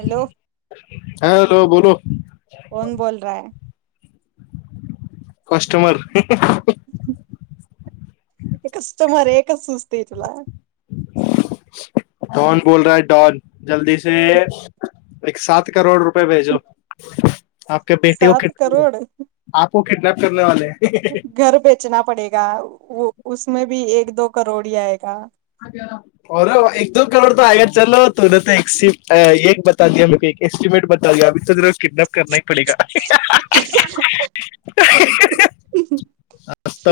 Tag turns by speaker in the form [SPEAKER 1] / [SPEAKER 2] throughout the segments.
[SPEAKER 1] Hello.
[SPEAKER 2] Hello बोलो
[SPEAKER 1] कोण बोलराय.
[SPEAKER 2] कस्टमर.
[SPEAKER 1] एक कस्टमर आहे. कस सूचते तला
[SPEAKER 2] डॉन बोल रहा है डॉन. जलदीसे. एक सात करोड रुपये. भेजो. आपके बेटे को
[SPEAKER 1] सात
[SPEAKER 2] क
[SPEAKER 1] करोड
[SPEAKER 2] आप की किडनॅप. करणे वाले है.
[SPEAKER 1] घर बेचना पडेगा. उसमे भी एक दो करोड आयेगा.
[SPEAKER 2] र एक दो करोड आग चल तु न एक बता द एक एस्टिमेट ब द अ. [inaudible] किडन्याप करणा ही पडेगा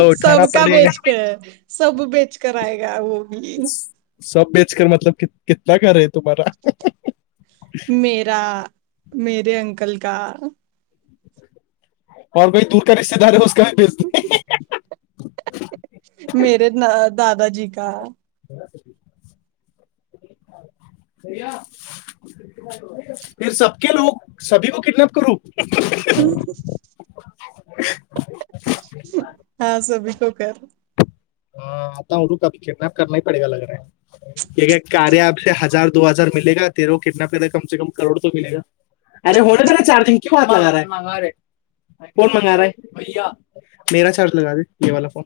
[SPEAKER 2] [inaudible] उठाना
[SPEAKER 1] सबका
[SPEAKER 2] पडेगा.
[SPEAKER 1] बेच कर सब बेच कर आएगा वो भी
[SPEAKER 2] सभ्य मतलब कितना घर है तुम्हारा.
[SPEAKER 1] मेरा मेरे अंकल का.
[SPEAKER 2] और कोई दुरका रिश्तेदारे.
[SPEAKER 1] मेरे ना. दादाजी का.
[SPEAKER 2] [inaudible] ये सबके लो सभी को किडनप करू.
[SPEAKER 1] हा सभ होकर.
[SPEAKER 2] हा आता किडन्याप करनाही पडेगा लग कार्या हजार दो हजार म ते कडनप कम कम करोड अरे हो चजिंगनै म चार्ज लग फोन.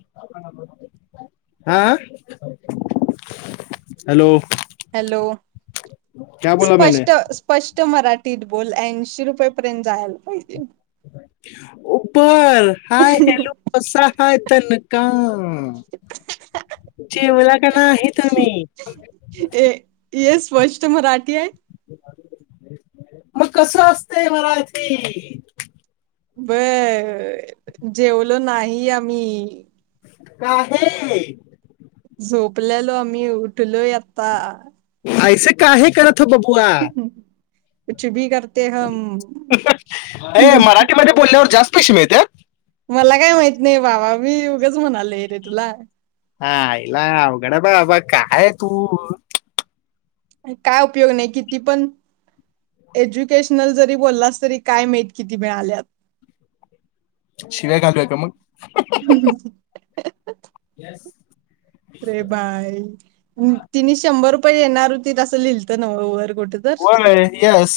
[SPEAKER 2] हा हॅलो.
[SPEAKER 1] हॅलो
[SPEAKER 2] बोला मैंने
[SPEAKER 1] स्पष्ट स्पष्ट मराठी. नीट बोल ऐंशी रुपये पर्यंत जायला पाहिजे.
[SPEAKER 2] उपर. हाय हॅलो बसा हाय का जेवला का नाही तुम्ही
[SPEAKER 1] त [inaudible]
[SPEAKER 2] मग कसं असतंय मराठी
[SPEAKER 1] बर जेवलो नाही आम्ही
[SPEAKER 2] का आहे
[SPEAKER 1] झोपलेलो आम्ही उठलोय आता
[SPEAKER 2] ऐसं काय आहे करत उठो पबूवा
[SPEAKER 1] कुछ बी करत
[SPEAKER 2] अ मराठीमध्ये बोलल्यावर जास्त पैशे मिलत्यात
[SPEAKER 1] मला काय माहित नाही बाबा मी उगंच म्हणालोय रे तुला
[SPEAKER 2] हा आईला अवघड बाबा कायय तू
[SPEAKER 1] काय उपयोग नाही किती पण एज्युकेशनल जरी बोललास तरी काय माहित किती मिळाल्यात
[SPEAKER 2] शिव्या घालूया काय मग
[SPEAKER 1] रे बाय तिने शंभर पण येणार होतीत अस ल्हिलत न्हव वर कुठे तर
[SPEAKER 2] व्हय यस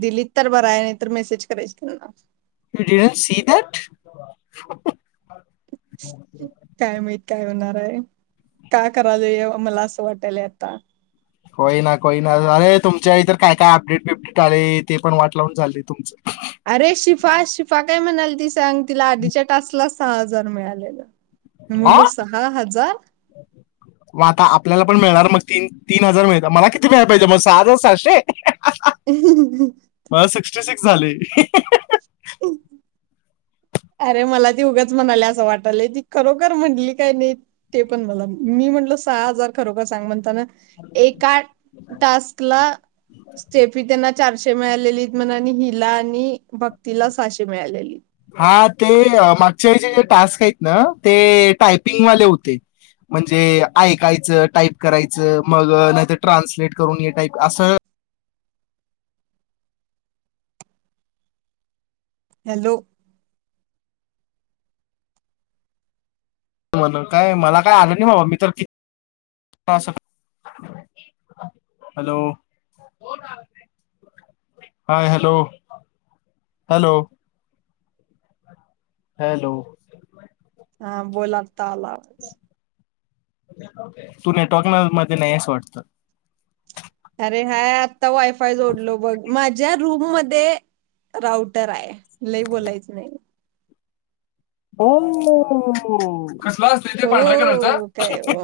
[SPEAKER 1] दिलीत तर बर आहे नाही तर मेसेज करायच त्यांना
[SPEAKER 2] सी दट
[SPEAKER 1] काय माहत काय हुणार आहे का करायला ह मला असं वाटालय आत्ता
[SPEAKER 2] कोय ना कोई ना अरे तुमच्या इतर काय काय अपडेट बिपडेट आले ते पण वाट लावून झाचाले तुमचं
[SPEAKER 1] अरे शिफा शिफा काय म्हणालती ती सांग तिला आधीच्या तासला सहा हजार मिळालेला
[SPEAKER 2] अ आता मग आपल्याला पण मिळणार मग तीन तीन हजार मिळतात मला किती मिळा पाहिजे मग सहा हजार साहाशे
[SPEAKER 1] ह
[SPEAKER 2] फ्ट सिक्स झाले
[SPEAKER 1] हम अरे मला ती उगच म्हणाल्या असं वाटलंय ती खरोखर म्हटली काय नाही ते पण मला मी म्हटल सहा हजार खरोखर सांग म्हणताना एका टास्क ला स्टेपी तेना चारशे मिळालेलीत म्हणा आणि हिला आणि भक्तीला साशे मिळालेली
[SPEAKER 2] हा ते मागच्य वेळच टास्क आहेत ना ते टायपिंगवाले होते म्हणजे ऐकायचं टाईप करायचं मग नाहीतर ट्रान्सलेट करून ये टाईप असं
[SPEAKER 1] हॅलो
[SPEAKER 2] काय मला काय आलं नाही बाबा मी तर hello hi hello hello hello.
[SPEAKER 1] हा बोला. [unintelligible]
[SPEAKER 2] तु नेटवर्क मध्ये नाही आहेस वाटत?
[SPEAKER 1] अरे हाय. आत्ता वायफाय जोडलो बघ, माझ्या रूम मध्ये राऊटर आहे लई बोलायचं नाही.
[SPEAKER 2] होमो मो म म कसला असत ते पांढऱ्या
[SPEAKER 1] ओ
[SPEAKER 2] कलरचं.
[SPEAKER 1] काय ओ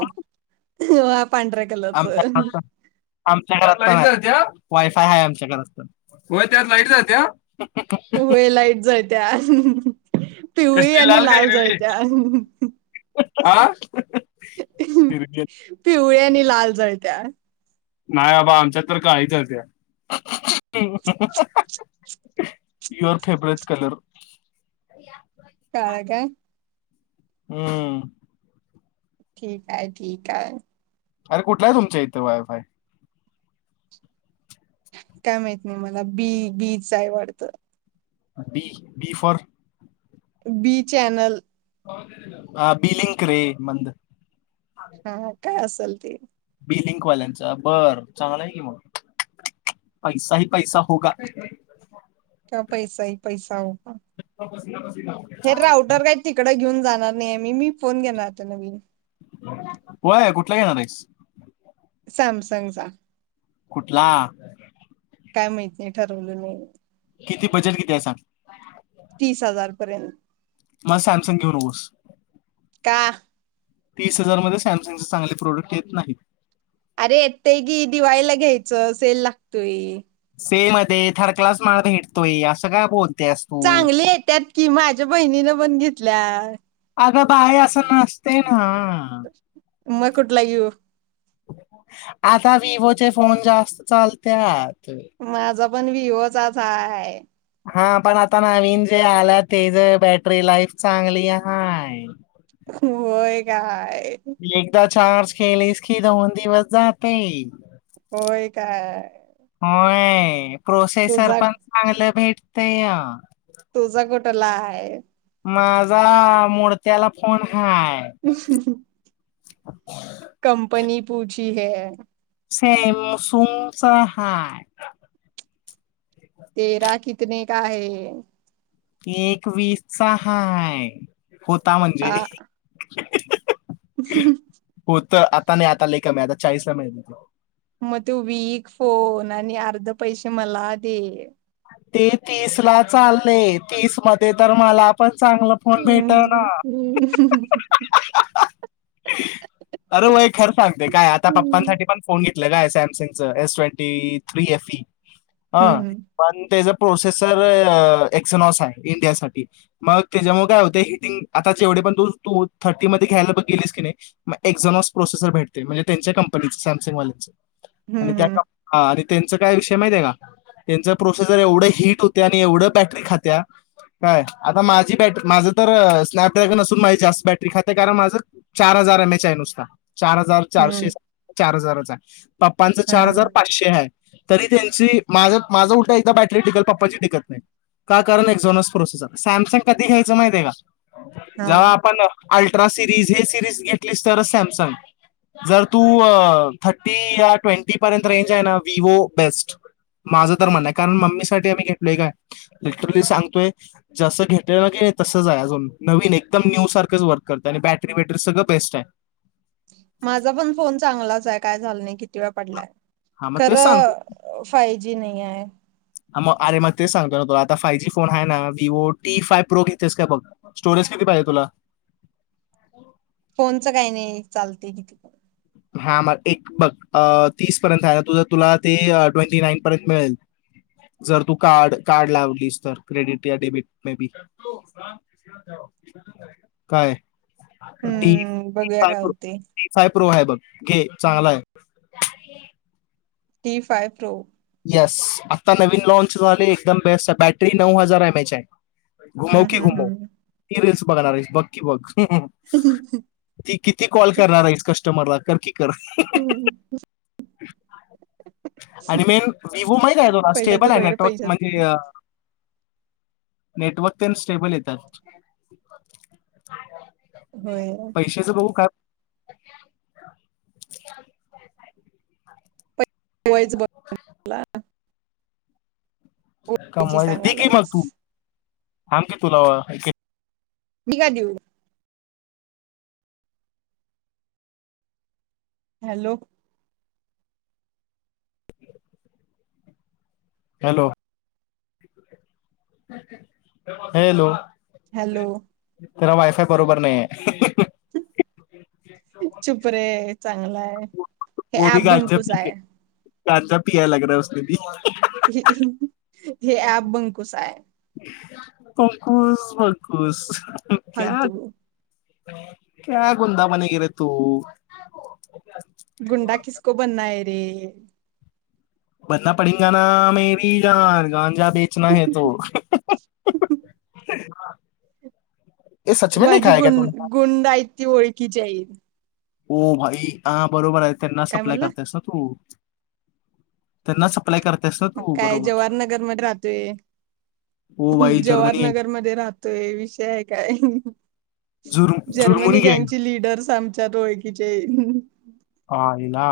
[SPEAKER 1] वा, पांढऱ्या
[SPEAKER 2] हम
[SPEAKER 1] कलरचं
[SPEAKER 2] हम हम. आमच्या पण आमच्या घरा लाईट जात्या, वायफाय आहे आमच्या घरात तर. होय त्यात लाईट जात्या.
[SPEAKER 1] होय लाईट जा त्या. पिवळी
[SPEAKER 2] कसली
[SPEAKER 1] आणि
[SPEAKER 2] का
[SPEAKER 1] लाल
[SPEAKER 2] हिरवी
[SPEAKER 1] जळत्या. हम्म हम्म
[SPEAKER 2] हा
[SPEAKER 1] हम्म.
[SPEAKER 2] हिरवी
[SPEAKER 1] पिवळी आणि लाल जळत्या.
[SPEAKER 2] नाय बाबा आमच्यात तर काळी जळत्या हम हम हम. हम. ह ह हा. Your favourite colour.
[SPEAKER 1] काळ काय?
[SPEAKER 2] हम्म.
[SPEAKER 1] ठीक हाय ठीक हाय.
[SPEAKER 2] अरे कुठलाय तुमच्या इथ वाय फाय?
[SPEAKER 1] काय माहित नाही मला बी बी च हाय वाडतं.
[SPEAKER 2] B B for
[SPEAKER 1] B channel.
[SPEAKER 2] अ बिलिंक रे मंद.
[SPEAKER 1] हा काय अस लते.
[SPEAKER 2] बि लिंक वाल्यांचा बर चांगलाय कि मग, [inaudible]
[SPEAKER 1] [inaudible] हे राऊटर काय तिकड घेऊन जाणार नाही मी, मी फोन घेणार आता नवीन.
[SPEAKER 2] होय कुठला घेणार आहेस?
[SPEAKER 1] सॅमसंगचा.
[SPEAKER 2] कुठला?
[SPEAKER 1] काय मईत नाही ठरवलं नाही.
[SPEAKER 2] किती बजट कितीय सांग?
[SPEAKER 1] तीस हजार पर्यंत.
[SPEAKER 2] मग सॅमसंग घेऊ नकोस.
[SPEAKER 1] का?
[SPEAKER 2] तीस हजार मध्ये सॅमसंगच चांगले प्रोडक्ट येत नाहीत.
[SPEAKER 1] अरे येतंय की दिवाळीला घ्यायचं सेल लागतोय.
[SPEAKER 2] सेल मध्ये थर्ड क्लास माल भेटतोय असं काय बोल
[SPEAKER 1] चांगली येत्यात की माझ्या बहिणीनं पण घेत ल्या.
[SPEAKER 2] अग बाय असं नसते ना.
[SPEAKER 1] मग कुठला येऊ
[SPEAKER 2] आता विवोचे फोन जास्त चालत्यात
[SPEAKER 1] माझा पण विवोचाचय
[SPEAKER 2] हा पण आता नवीन जे आला ते ज बॅटरी लाईफ चांगली हाय
[SPEAKER 1] होय काय
[SPEAKER 2] म एकदाच चार्ज केलीस की दोन दिवस जाते.
[SPEAKER 1] होय, काय?
[SPEAKER 2] होय प्रोसेसर
[SPEAKER 1] तुझा
[SPEAKER 2] पण चांगलं भेट तया
[SPEAKER 1] काय
[SPEAKER 2] माझा मोडत्याला फोन हाय
[SPEAKER 1] कंपनी पूची ती हे
[SPEAKER 2] सेम सुमचा हाय,
[SPEAKER 1] तेरा कितने का हे,
[SPEAKER 2] एक वीसचा हाय, होता म्हणजे,
[SPEAKER 1] हा
[SPEAKER 2] [inaudible] हो त आत आता लय नाही, आता कमी हाय आता चाळीस मिळतो.
[SPEAKER 1] मग तो वीक फोन, आणि अर्ध पैसे मला दे,
[SPEAKER 2] ते तीसला चाललय, तीसमध्ये तर मला पण चांगला फोन भेटना,
[SPEAKER 1] हम्म हम्म
[SPEAKER 2] अरे! वय खरं सांगते काय आता पप्पांसाठी पण फोन घेत घेतल काय सॅमसंगच एस ट्वेंटी थ्री एफई
[SPEAKER 1] हम्म हम्म
[SPEAKER 2] पण त्याचा प्रोसेसर एक्झनॉस आहे. इंडियासाठी मग त्याच्यामुळे काय होत हिटिंग आता जेवढे पण तू तू थर्टी मध्ये घ्यायला गेलीस की नाही मग एक्झनॉस प्रोसेसर भेटते म्हणजे त्यांच्या कंपनीच सॅमसंगवाल्यांच, आणि
[SPEAKER 1] हम्म
[SPEAKER 2] त्या त्यांच काय विषय माहित आहे का? त्यांच प्रोसेसर एवढं हिट होत, आणि एवढं बॅटरी खात्या काय आता माझी बॅट माझं तर स्नॅपड्रॅगन असून माझी जास्त बॅटरी खातीया कारण माझं चार हजार एम एच आय नुसता, चार हजार चारशे
[SPEAKER 1] हम्म
[SPEAKER 2] चार हजार [unintelligible] पाप्पांचं
[SPEAKER 1] हा
[SPEAKER 2] चार हजार पाचशे आहे. तरी त्यांची माझं माझं उठं एकदा बॅटरी टिकल पप्पाची टिकत नाही, का कारण एक्झॉनस प्रोसेसर सॅमसंग कधी घ्यायचं माहित आहे का?
[SPEAKER 1] हा
[SPEAKER 2] जेव्हा आपण अल्ट्रा सिरीज हे सिरीज घेतलीस तर सॅमसंग जर तू थर्टी या ट्वेंटी पर्यंत रेंज आहे. ना विवो बेस्ट, माझं तर म्हणणं आहे कारण मम्मी साठी आम्ही घेतलोय काय लिटरली सांगतोय जसं घेतलेलं की तसच आहे. अजून नवीन एकदम न्यू सारखंच वर्क करत आणि बॅटरी बॅटरी सगळं बेस्ट आहे.
[SPEAKER 1] माझा पण फोन चांगलाच आहे. काय झाल नाही किती वेळ पडलाय.
[SPEAKER 2] हा मग ते सांग
[SPEAKER 1] खरं फाय जी नाही आहे.
[SPEAKER 2] मग अरे मग तेच सांगतो ना तुला आता फाय जी फोन आहे ना विवो टी फाइ प्रो घेतेस का बघ स्टोरेज किती पाहिजे तुला
[SPEAKER 1] फोनच काही नाही चालते किती पण
[SPEAKER 2] हा म एक बघ तीस पर्यंत आहे ना तुझ तुला ते ट्वेंटी नाईन पर्यंत मिळेल, जर तू कार्ड कार्ड लावलीस तर क्रेडिट या डेबिट मे बी काय? टी
[SPEAKER 1] हम्म बघूया काय होते
[SPEAKER 2] फाय प्रो हाय बघ, घे चांगलाय.
[SPEAKER 1] ती फायर प्रो
[SPEAKER 2] येस आता नवीन लॉन्चझाले एकदम बेस्ट आहे बॅटरी नऊ हजार एम एच आहे. घुमाो
[SPEAKER 1] हम्म
[SPEAKER 2] की घुमो
[SPEAKER 1] हम्म
[SPEAKER 2] ती रिल्स बघणार आहेस बघ की बघ ह ती किती कॉल करणार आहेस. क कस्मरला कर. कर
[SPEAKER 1] हम्म
[SPEAKER 2] आणि मेन विवो माहिताय तुला
[SPEAKER 1] पैशाच
[SPEAKER 2] स्टेबल आहे.
[SPEAKER 1] वगैरे
[SPEAKER 2] नेटवर्क
[SPEAKER 1] पैशाच
[SPEAKER 2] म्हणजे नेटवर्क तेन स्टेबल येतात.
[SPEAKER 1] होय
[SPEAKER 2] पैशाच [inaudible] काय. [inaudible]
[SPEAKER 1] होयच बघ मला
[SPEAKER 2] कमवा दिकी मग
[SPEAKER 1] सांगालायस
[SPEAKER 2] तू आन की पुरावा
[SPEAKER 1] मी का देऊ. हॅलो
[SPEAKER 2] हॅलो हॅलो
[SPEAKER 1] हॅलो
[SPEAKER 2] त्याला वायफाय बरोबर नाहीये.
[SPEAKER 1] चुपरे चांगलाय हे ऍप बंकूस आहे.
[SPEAKER 2] काचाा पिया लाग रयसने दि
[SPEAKER 1] ह हे ॲप बंकुस हाय.
[SPEAKER 2] पंकुश मकुश
[SPEAKER 1] फालतू
[SPEAKER 2] क्या गुंदाबाने गेरे तू
[SPEAKER 1] गुंडा किसको बनना है. ते
[SPEAKER 2] बनना पडिंगा ना मेरी जान गांजा बेचना है तो हे सच में नाही
[SPEAKER 1] माझी
[SPEAKER 2] खाया
[SPEAKER 1] गुं
[SPEAKER 2] का तू
[SPEAKER 1] गुंड हाईत ती ओळखीची हाईत.
[SPEAKER 2] हो भाई ह बरोबर आहे. त्यांना
[SPEAKER 1] काय
[SPEAKER 2] सप्लाय
[SPEAKER 1] म्हणला
[SPEAKER 2] करत्यास ना तू त्यांना स
[SPEAKER 1] मग काय जवाहरनगर मध्ये राहतोय.
[SPEAKER 2] ओ भाई जर्मनी आहे.
[SPEAKER 1] जवाहरनगरमध्ये राहतोय विषय हाय काय
[SPEAKER 2] जुर्म
[SPEAKER 1] जर्मनी
[SPEAKER 2] जुर्मनी गँग
[SPEAKER 1] गँंगची लिडर्स आमच्यात ओळखीचे [inaudible]
[SPEAKER 2] आयला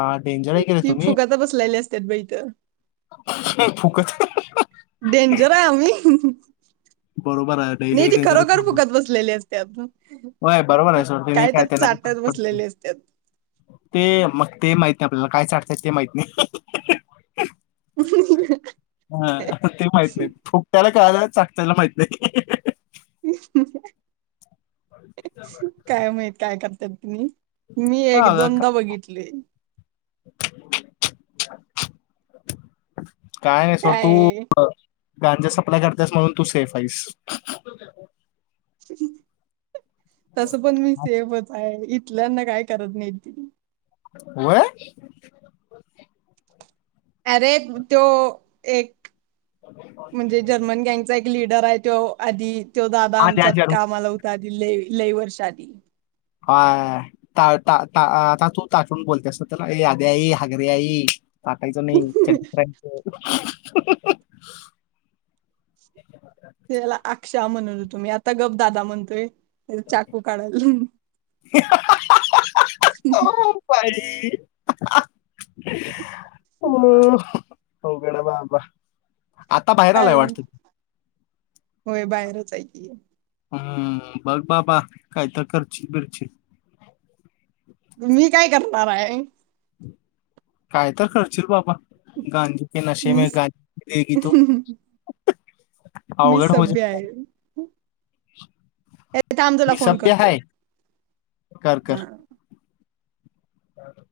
[SPEAKER 1] ती फुकात बसल्याली अस त्यात बी त
[SPEAKER 2] फुकट
[SPEAKER 1] डेंजर आहे आम्ही
[SPEAKER 2] बरोबर आहे
[SPEAKER 1] नाही ती
[SPEAKER 2] डलीडिलंय
[SPEAKER 1] खरोखर फुकत बसलेली असतात
[SPEAKER 2] होय बरोबर आहे सोड काय
[SPEAKER 1] तर चाटत
[SPEAKER 2] त्यांना
[SPEAKER 1] बसलेली असतात.
[SPEAKER 2] ते मग ते माहिती नाय आपल्याला काय चाटत्यात ते माहित नाही हा ते माहित नाहीत फुकट्याला काला चा त्याला माहित नाय
[SPEAKER 1] [inaudible] काय माहित काय करताय तुम्ही मी एक
[SPEAKER 2] हां, का
[SPEAKER 1] दोनदा बघितले.
[SPEAKER 2] [inaudible] काय नाय सोड तू
[SPEAKER 1] काय
[SPEAKER 2] गांजा सप्लाय करत्यास म्हणून तू सेफ आहेस.
[SPEAKER 1] [inaudible] तस पण मी सेफच आहे. इथल्यांना काय करत नाहित ती
[SPEAKER 2] व्हय
[SPEAKER 1] अरे त्यो एक म्हणजे जर्मन गँगचा एक लिडर आहेय त्यो आधी त्यो दादा
[SPEAKER 2] आद्या
[SPEAKER 1] आमच्यात
[SPEAKER 2] जन्म
[SPEAKER 1] कामाला हूता लय लय वर्ष आधी
[SPEAKER 2] हाय ता ता ता ता ताचुन बोलते नं त्याला ये आद्या ये हागऱ्या ये टाकायचं नाही चड्डीत रहायच हहहह
[SPEAKER 1] त्याला आक्शा म्हणूत होतो मी आता गप दादा म्हणतोय. त्याचा चाकू काढाल
[SPEAKER 2] हा ओ अवघड हाय बाबा. आता बाहेर आलाय
[SPEAKER 1] अरे
[SPEAKER 2] वाट की
[SPEAKER 1] रचं आहे की.
[SPEAKER 2] हम्म बघ बाबा काय तर खरची-बिरची
[SPEAKER 1] मी काय करणार आहे?
[SPEAKER 2] काय तर खर्चील बाबा गांजी
[SPEAKER 1] मी
[SPEAKER 2] [unintelligible]
[SPEAKER 1] मी सभ्य आहे, ऐ थांब तुला
[SPEAKER 2] मी
[SPEAKER 1] फोन
[SPEAKER 2] सभ्य
[SPEAKER 1] करतो.
[SPEAKER 2] है, ह